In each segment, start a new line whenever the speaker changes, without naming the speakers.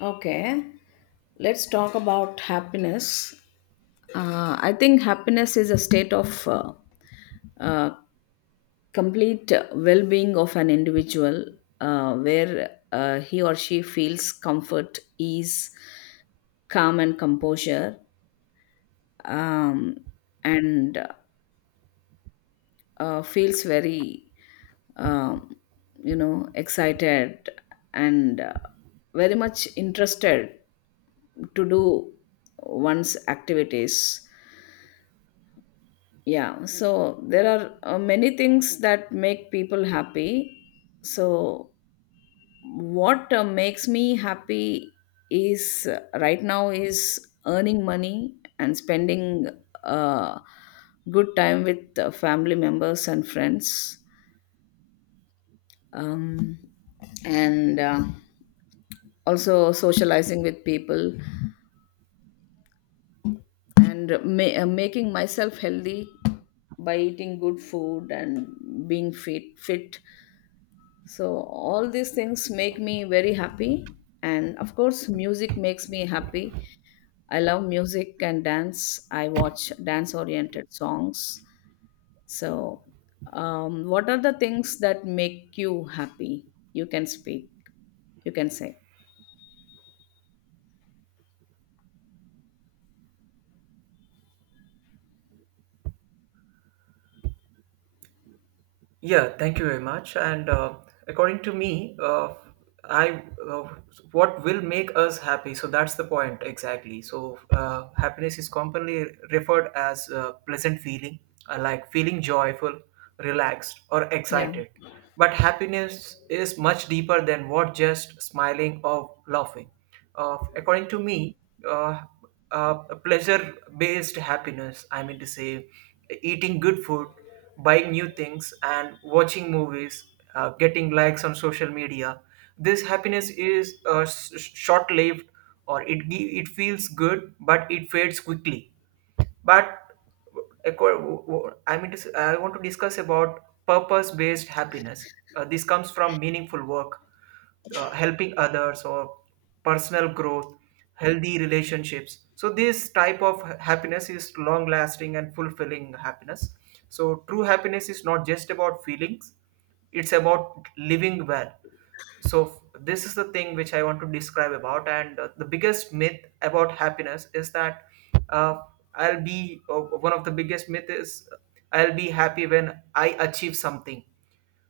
Okay, let's talk about happiness. I think happiness is a state of uh, complete well being of an individual, where he or she feels comfort, ease, calm, and composure, um, and feels very, um, excited and very much interested to do one's activities. Yeah, so there are many things that make people happy. So what makes me happy is, right now, is earning money and spending uh, good time with family members and friends, um, and also socializing with people and making myself healthy by eating good food and being fit. So all these things make me very happy. And of course, music makes me happy. I love music and dance. I watch dance oriented songs. So, what are the things that make you happy? You can speak, you can say.
Yeah, thank you very much. And according to me, I uh, what will make us happy. So that's the point exactly. So happiness is commonly referred as pleasant feeling, like feeling joyful, relaxed, or
Yeah.
excited. But happiness is much deeper than what just smiling or laughing. According to me, uh, uh, pleasure-based happiness. I mean to say, eating good food, buying new things, and watching movies, getting likes on social media. This happiness is short lived, or it feels good, but it fades quickly. But I want to discuss about purpose-based happiness. This comes from meaningful work, helping others, or personal growth, healthy relationships. So this type of happiness is long-lasting and fulfilling happiness. So true happiness is not just about feelings; it's about living well. So this is the thing which I want to describe about. And the biggest myth about happiness is that uh, I'll be one of the biggest myth is I'll be happy when I achieve something.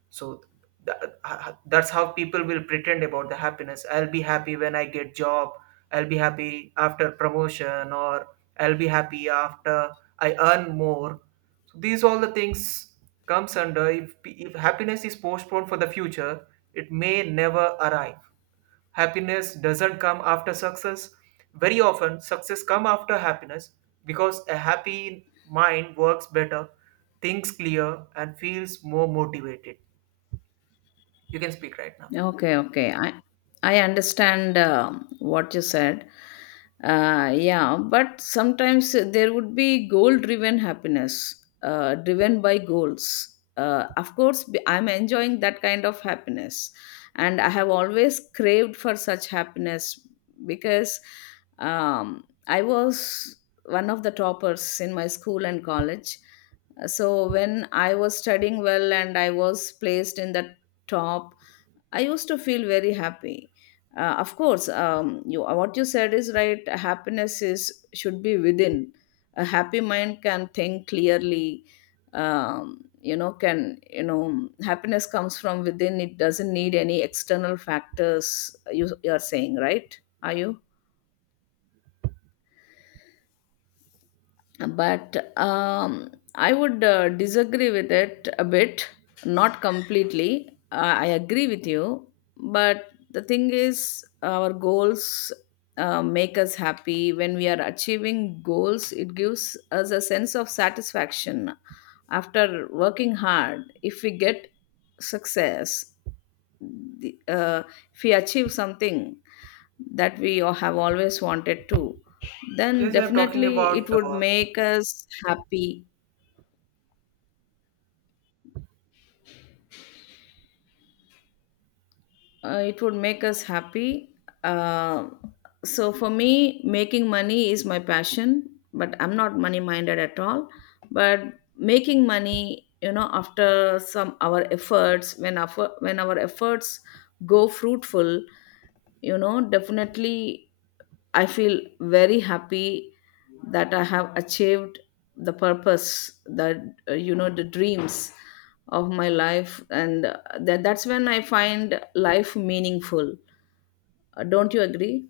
so tha- that's how people will pretend about the happiness. I'll be happy when I get job, I'll be happy after promotion, or I'll be happy after I earn more. So these all the things comes under, if happiness is postponed for the future, it may never arrive. Happiness doesn't come after success; very often success come after happiness, because a happy mind works better, thinks clear, and feels more motivated. You can speak right now.
Okay, okay. I understand what you said. Yeah, but sometimes there would be goal-driven happiness, driven by goals. Of course, I'm enjoying that kind of happiness, and I have always craved for such happiness because, I was one of the toppers in my school and college. So when I was studying well and I was placed in the top, I used to feel very happy. Of course, you, what you said is right. Happiness is should be within. A happy mind can think clearly. You know, can you know Happiness comes from within. It doesn't need any external factors. You are saying right? Are you? But I would disagree with it a bit, not completely. I agree with you, but the thing is, our goals make us happy. When we are achieving goals, it gives us a sense of satisfaction after working hard. If we get success, the, uh, if we achieve something that we have always wanted to, then
Yes, I'm talking
definitely it
about,
would make us happy. It would make us happy. Uh, So for me, making money is my passion, but I'm not money minded at all. But making money, you know, after some our efforts, when our, when our efforts go fruitful, you know, definitely I feel very happy that I have achieved the purpose that, the dreams of my life, and that, that's when I find life meaningful. Don't you agree?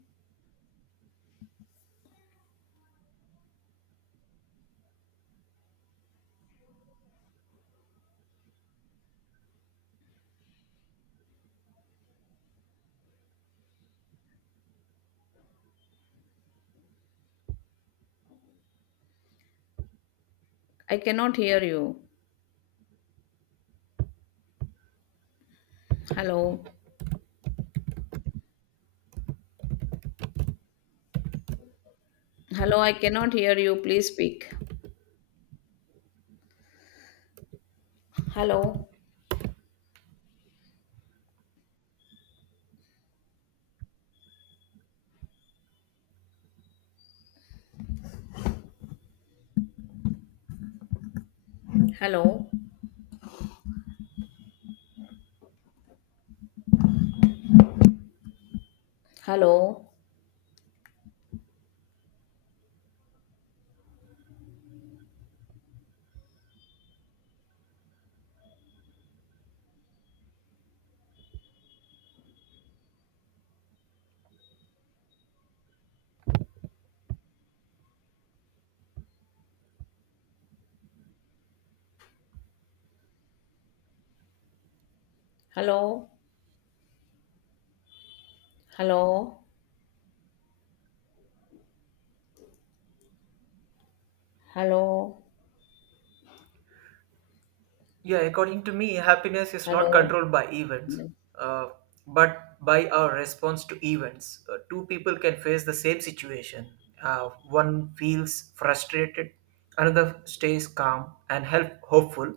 I cannot hear you. Hello. Hello, I cannot hear you. Please speak. Hello. Hello. Hello. Hello. Hello. Hello.
yeah, according to me, happiness is not
Hello.
controlled by events, uh, but by our response to events. Two people can face the same situation. One feels frustrated, another stays calm and help hopeful.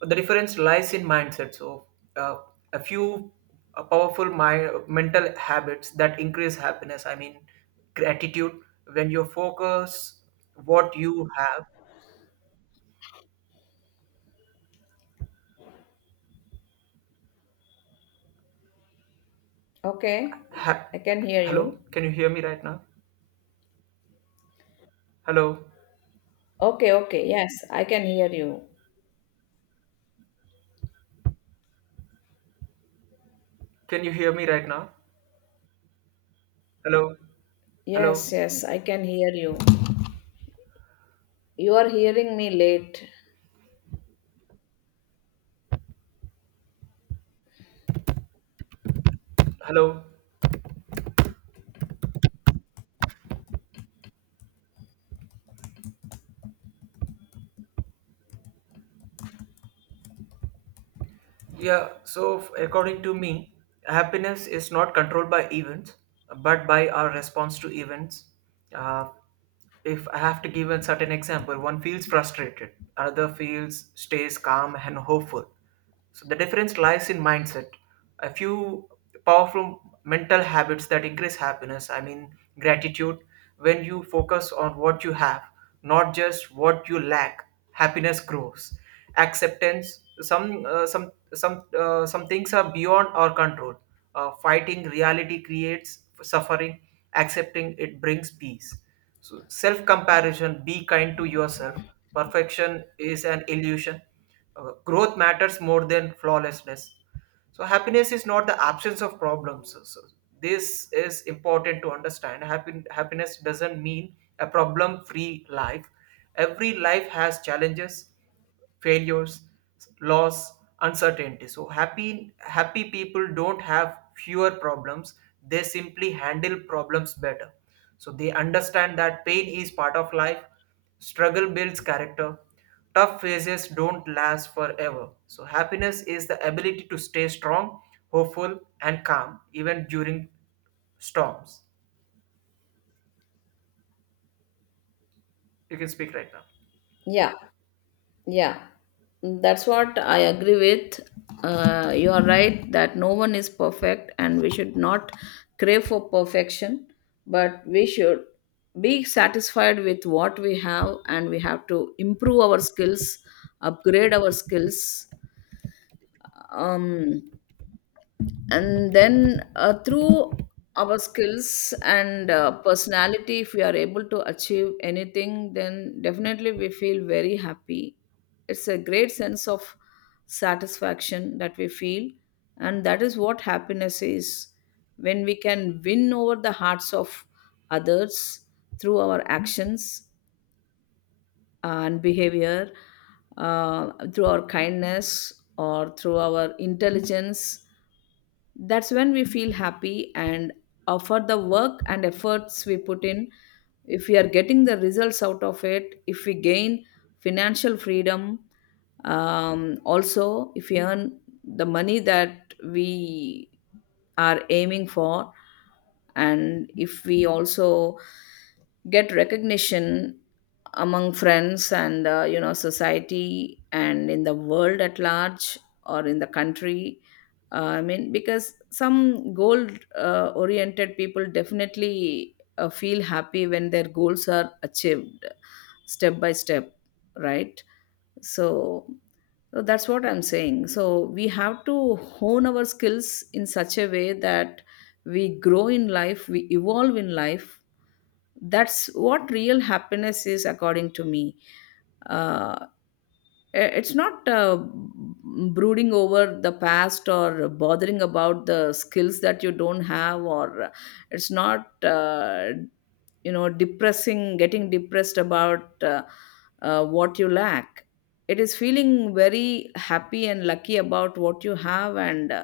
The difference lies in mindset. So, uh, a few mental habits that increase happiness. I mean, gratitude. When you focus what you have.
Okay.
Ha-
I can hear
Hello,
you.
can you hear me right now? Hello,
Okay, okay. Yes, I can hear you.
can you hear me right now? Hello, hello,
Yes, yes, I can hear you. You are hearing me late.
hello. Yeah, so according to me, happiness is not controlled by events, but by our response to events. Uh, if I have to give a certain example, one feels frustrated, another feels stays calm and hopeful. So the difference lies in mindset. A few powerful mental habits that increase happiness, I mean, gratitude. When you focus on what you have, not just what you lack, happiness grows. Acceptance: some things are beyond our control. Fighting reality creates suffering; accepting it brings peace. So self comparison: be kind to yourself. Perfection is an illusion. Growth matters more than flawlessness. So happiness is not the absence of problems. So this is important to understand. Happiness doesn't mean a problem free life. Every life has challenges, failures, loss, uncertainty. So happy people don't have fewer problems, they simply handle problems better. So they understand that pain is part of life. Struggle builds character. Tough phases don't last forever. So, happiness is the ability to stay strong, hopeful, and calm even during storms. You can speak right now.
Yeah. Yeah, that's what I agree with. You are right that no one is perfect and we should not crave for perfection, but we should be satisfied with what we have and we have to improve our skills, upgrade our skills. Um, and then through our skills and personality, if we are able to achieve anything, then definitely we feel very happy. It's a great sense of satisfaction that we feel, and that is what happiness is, when we can win over the hearts of others through our actions and behavior, through our kindness or through our intelligence. That's when we feel happy. And for the work and efforts we put in, if we are getting the results out of it, if we gain financial freedom, also if we earn the money that we are aiming for, and if we also get recognition among friends and, society and in the world at large or in the country. I mean, because some goal oriented people definitely feel happy when their goals are achieved step by step, right? So, so that's what I'm saying. So we have to hone our skills in such a way that we grow in life, we evolve in life. That's what real happiness is, according to me. Uh, It's not brooding over the past or bothering about the skills that you don't have, or it's not, depressing, getting depressed about what you lack. It is feeling very happy and lucky about what you have, and uh,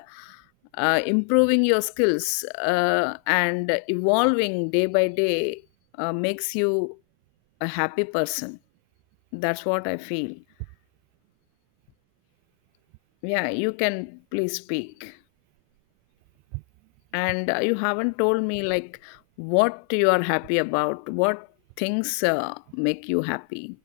uh, improving your skills and evolving day by day makes you a happy person. That's what I feel. Yeah, you can please speak. And you haven't told me, like, what you are happy about, what things make you happy.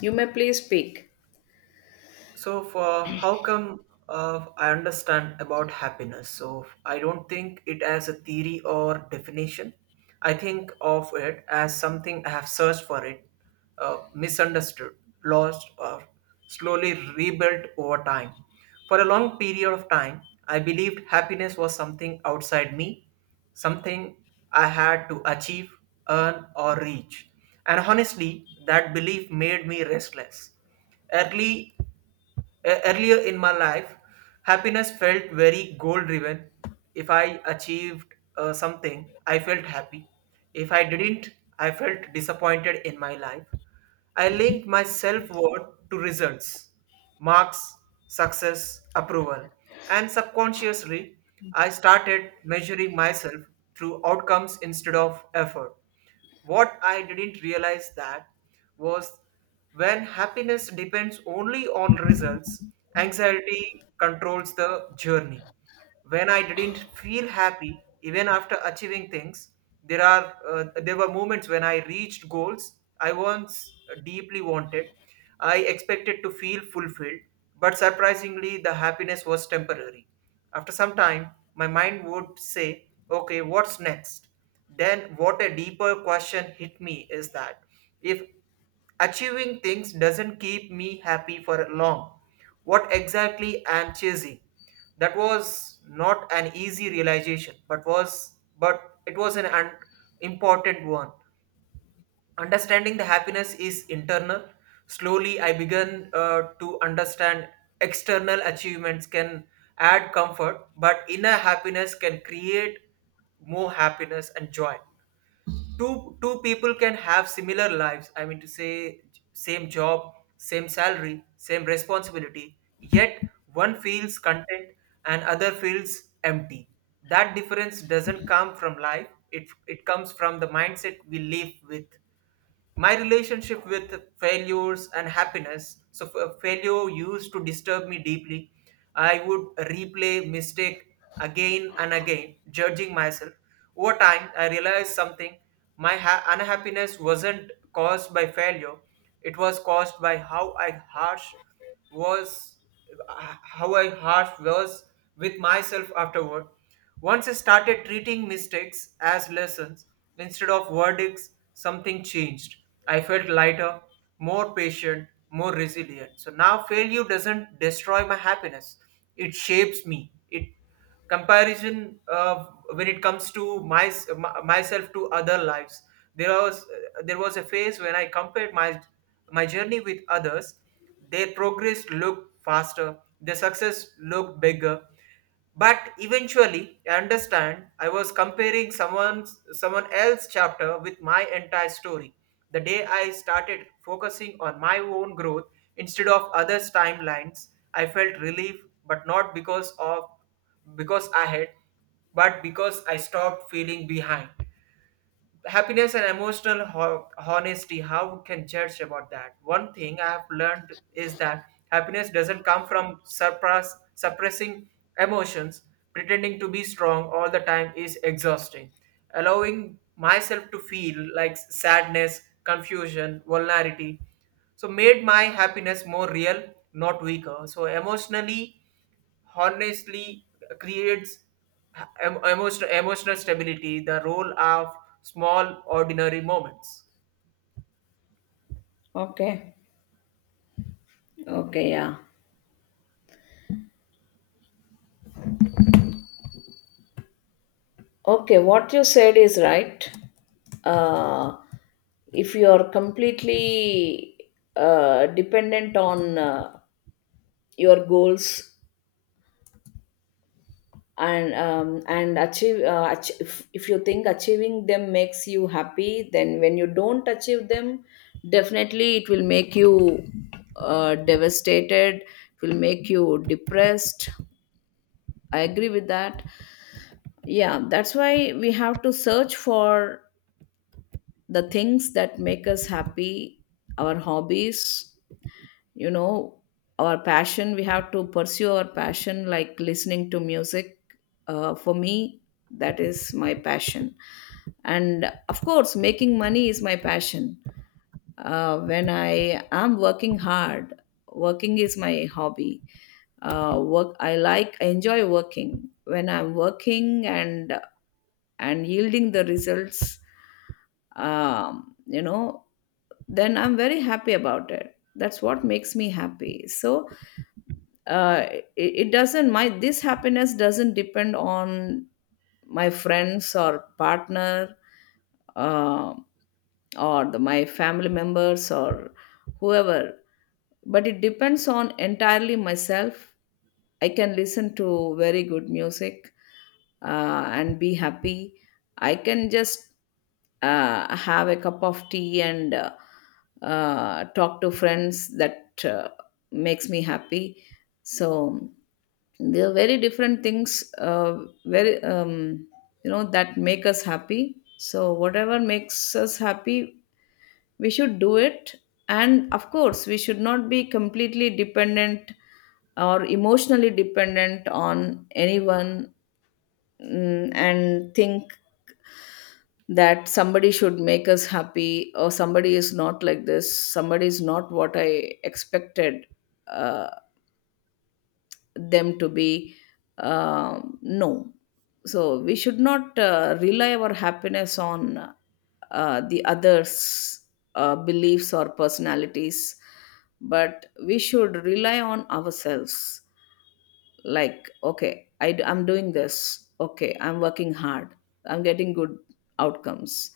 You may please speak.
So, for how come I understand about happiness? So, I don't think it as a theory or definition. I think of it as something I have searched for it, misunderstood, lost, or slowly rebuilt over time. For a long period of time, I believed happiness was something outside me, something I had to achieve, earn, or reach. And honestly, that belief made me restless. Early Earlier in my life, happiness felt very goal driven. If I achieved something, I felt happy. If I didn't, I felt disappointed in my life. I linked my self worth to results, marks, success, approval, and subconsciously, I started measuring myself through outcomes instead of effort. What I didn't realize that was, when happiness depends only on results, anxiety controls the journey. When I didn't feel happy, even after achieving things, there were moments when I reached goals I once deeply wanted. I expected to feel fulfilled, but surprisingly, the happiness was temporary. After some time, my mind would say, okay, what's next? Then, what a deeper question hit me is that if achieving things doesn't keep me happy for long, what exactly am chasing? That was not an easy realization, but it was an important one. Understanding the happiness is internal. Slowly, I began to understand external achievements can add comfort, but inner happiness can create more happiness and joy. Two people can have similar lives. I mean to say, same job, same salary, same responsibility. Yet one feels content and other feels empty. That difference doesn't come from life. It comes from the mindset we live with. My relationship with failures and happiness. So failure used to disturb me deeply. I would replay mistake again and again, judging myself. Over time I realized something: unhappiness wasn't caused by failure, it was caused by how I harsh was, how I harsh was with myself afterward. Once I started treating mistakes as lessons instead of verdicts, something changed. I felt lighter, more patient, more resilient. So now failure doesn't destroy my happiness, it shapes me. It comparison, when it comes to my myself to other lives, there was there was a phase when I compared my journey with others. Their progress looked faster, their success looked bigger, but eventually, I understand I was comparing someone else's chapter with my entire story. The day I started focusing on my own growth instead of others' timelines, I felt relief, but not because of, because I had, but because I stopped feeling behind. Happiness and emotional honesty, how can judge about that. One thing I have learned is that happiness doesn't come from suppressing emotions. Pretending to be strong all the time is exhausting. Allowing myself to feel like sadness, confusion, vulnerability, so made my happiness more real, not weaker. So emotionally honestly creates emotional stability. The role of small ordinary moments.
Okay. Okay, yeah. Okay, what you said is right. Uh, if you are completely dependent on your goals, and achieve, if you think achieving them makes you happy, then when you don't achieve them, definitely it will make you devastated, it will make you depressed. I agree with that. Yeah, that's why we have to search for the things that make us happy, our hobbies, you know, our passion. We have to pursue our passion, like listening to music. For me, that is my passion. And of course, making money is my passion. When I am working hard, working is my hobby. Work I like, I enjoy working. When I'm working and yielding the results, um, you know then I'm very happy about it. That's what makes me happy. So uh, it, it doesn't, my this happiness doesn't depend on my friends or partner, uh, or my family members or whoever, but it depends on entirely myself. I can listen to very good music and be happy. I can just have a cup of tea and talk to friends. That makes me happy. So there are very different things, very you know that make us happy. So whatever makes us happy, we should do it. And of course, we should not be completely dependent or emotionally dependent on anyone, and think that somebody should make us happy, or somebody is not like this, somebody is not what I expected uh, them to be. Uh, no. So we should not rely our happiness on the others' beliefs or personalities, but we should rely on ourselves. Like, okay, I'm doing this, okay, I'm working hard, I'm getting good outcomes,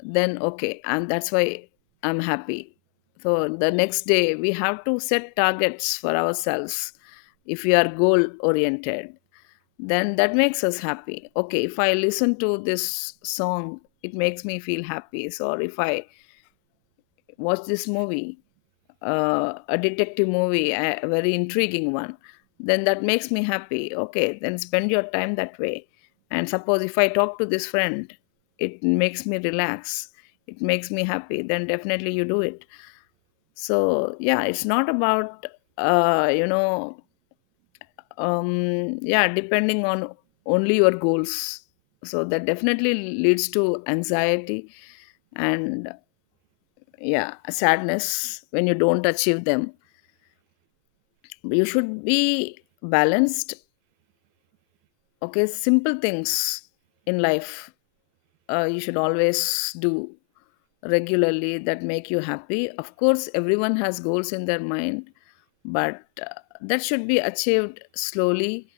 then okay, and that's why I'm happy. So the next day we have to set targets for ourselves. If we are goal oriented, then that makes us happy. Okay, if I listen to this song, it makes me feel happy. So if I watch this movie, a detective movie, a very intriguing one, then that makes me happy. Okay, then spend your time that way. And suppose if I talk to this friend, it makes me relax, it makes me happy, then definitely you do it. So, yeah, it's not about, uh, you know, yeah, depending on only your goals. So that definitely leads to anxiety and, yeah, sadness when you don't achieve them. You should be balanced. Okay, simple things in life, you should always do regularly, that make you happy. Of course, everyone has goals in their mind, but that should be achieved slowly.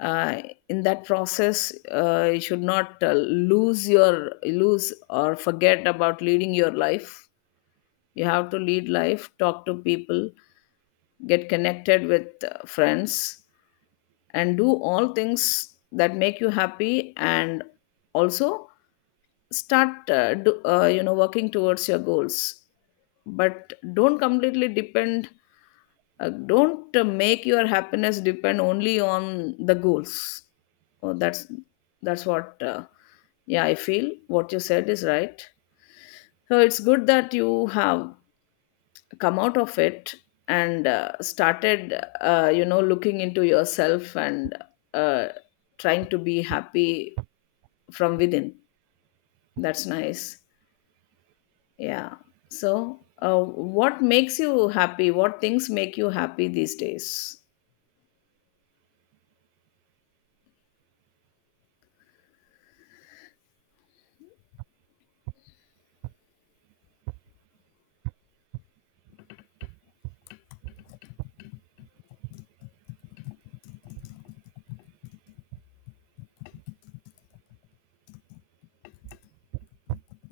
Uh, in that process, you should not lose or forget about leading your life. You have to lead life, talk to people, get connected with friends, and do all things that make you happy, and also start do, you know working towards your goals. But don't completely depend, don't make your happiness depend only on the goals. Oh, that's what, yeah, I feel what you said is right. So it's good that you have come out of it and started, looking into yourself and uh, trying to be happy from within. That's nice. Yeah. So what makes you happy, what things make you happy these days?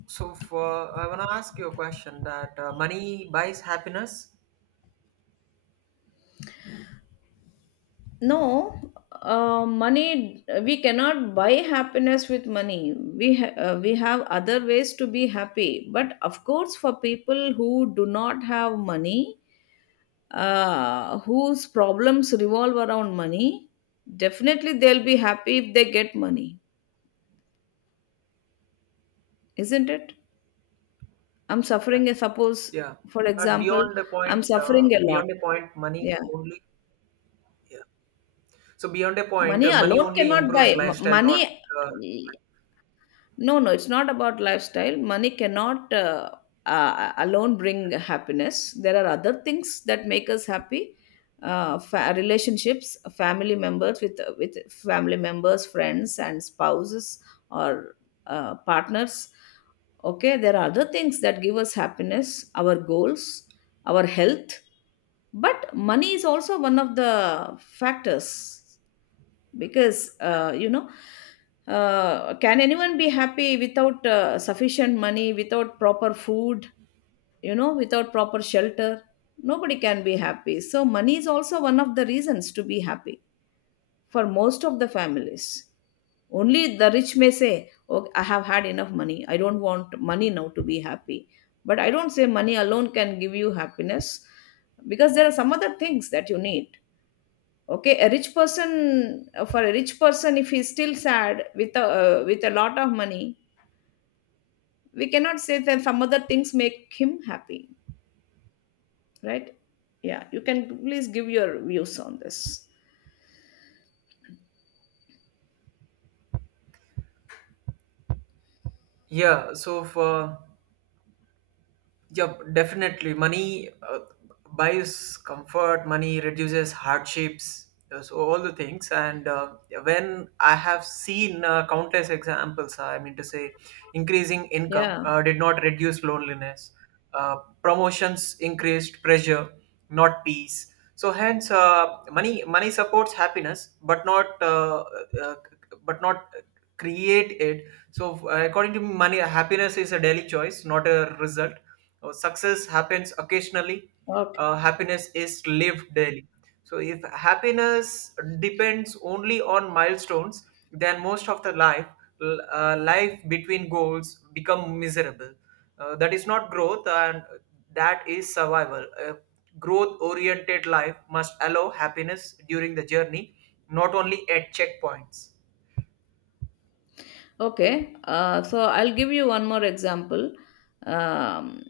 So for, I want to ask you a question that, money buys happiness.
No, money, we cannot buy happiness with money. We we have other ways to be happy, but of course, for people who do not have money, whose problems revolve around money, definitely they'll be happy if they get money, isn't it? I'm
Yeah,
suffering, suppose,
yeah,
for
but
example,
beyond a
I'm
point,
suffering a lot.
money
Yeah,
only, yeah. So beyond a point,
money
money
alone
only
cannot buy.
improves lifestyle,
Money,
not uh, like,
no, no, it's not about lifestyle. Money cannot alone bring happiness. There are other things that make us happy. Relationships, family members, with family members, friends, and spouses or partners. Okay, there are other things that give us happiness. Our goals, our health, but money is also one of the factors, because can anyone be happy without sufficient money, without proper food, you know, without proper shelter? Nobody can be happy. So money is also one of the reasons to be happy for most of the families. Only the rich may say, oh, I have had enough money, I don't want money now to be happy. But I don't say money alone can give you happiness, because there are some other things that you need. Okay, a rich person, for a rich person, if he's still sad with a, with a lot of money, we cannot say that some other things make him happy, right? Yeah, you can please give your views on this.
yeah. So for, yeah, definitely. Money buys comfort, money reduces hardships, so all the things. And when I have seen countless examples, I mean to say, increasing income
Yeah.
did not reduce loneliness, uh, promotions increased pressure not peace. So hence, money supports happiness but not, uh, but not create it. So according to me, money happiness is a daily choice, not a result. Success happens occasionally, happiness is lived daily. So if happiness depends only on milestones, then most of the life life between goals become miserable. That is not growth, and that is survival. A growth oriented life must allow happiness during the journey, not only at checkpoints.
Okay, so I'll give you one more example. Um,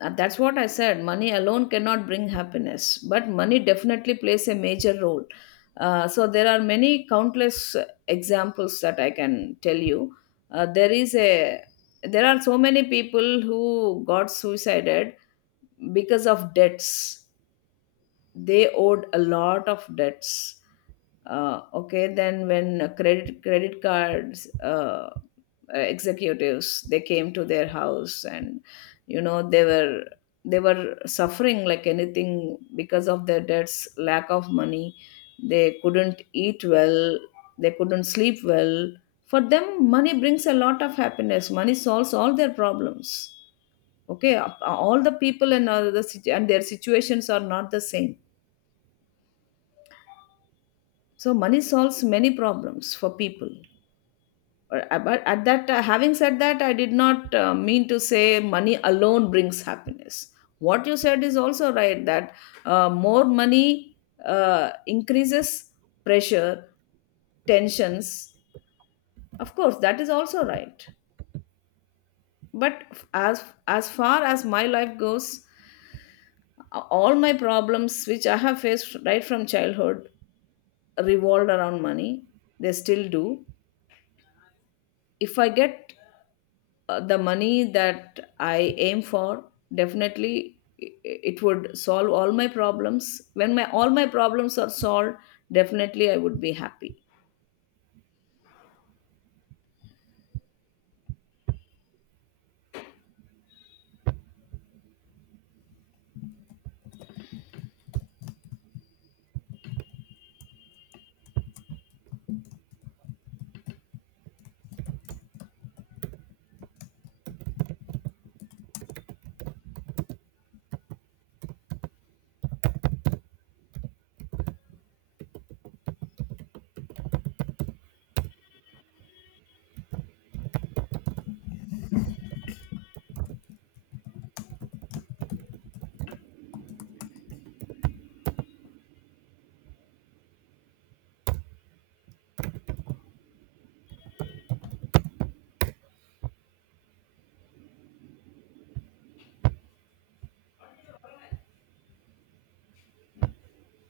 and that's what I said. Money alone cannot bring happiness, but money definitely plays a major role. So there are many countless examples that I can tell you. There is a, there are so many people who got suicided because of debts, they owed a lot of debts. Okay, then when credit cards executives, they came to their house and, you know, they were suffering like anything because of their debts, lack of money. They couldn't eat well, they couldn't sleep well. For them, money brings a lot of happiness, money solves all their problems. Okay, all the people and all the and their situations are not the same. So money solves many problems for people. But but at that having said that, I did not mean to say money alone brings happiness. What you said is also right, that more money increases pressure, tensions. Of course, that is also right. But as far as my life goes, all my problems which I have faced right from childhood revolved around money. They still do. If I get the money that I aim for, definitely it would solve all my problems. When my, all my problems are solved, definitely I would be happy.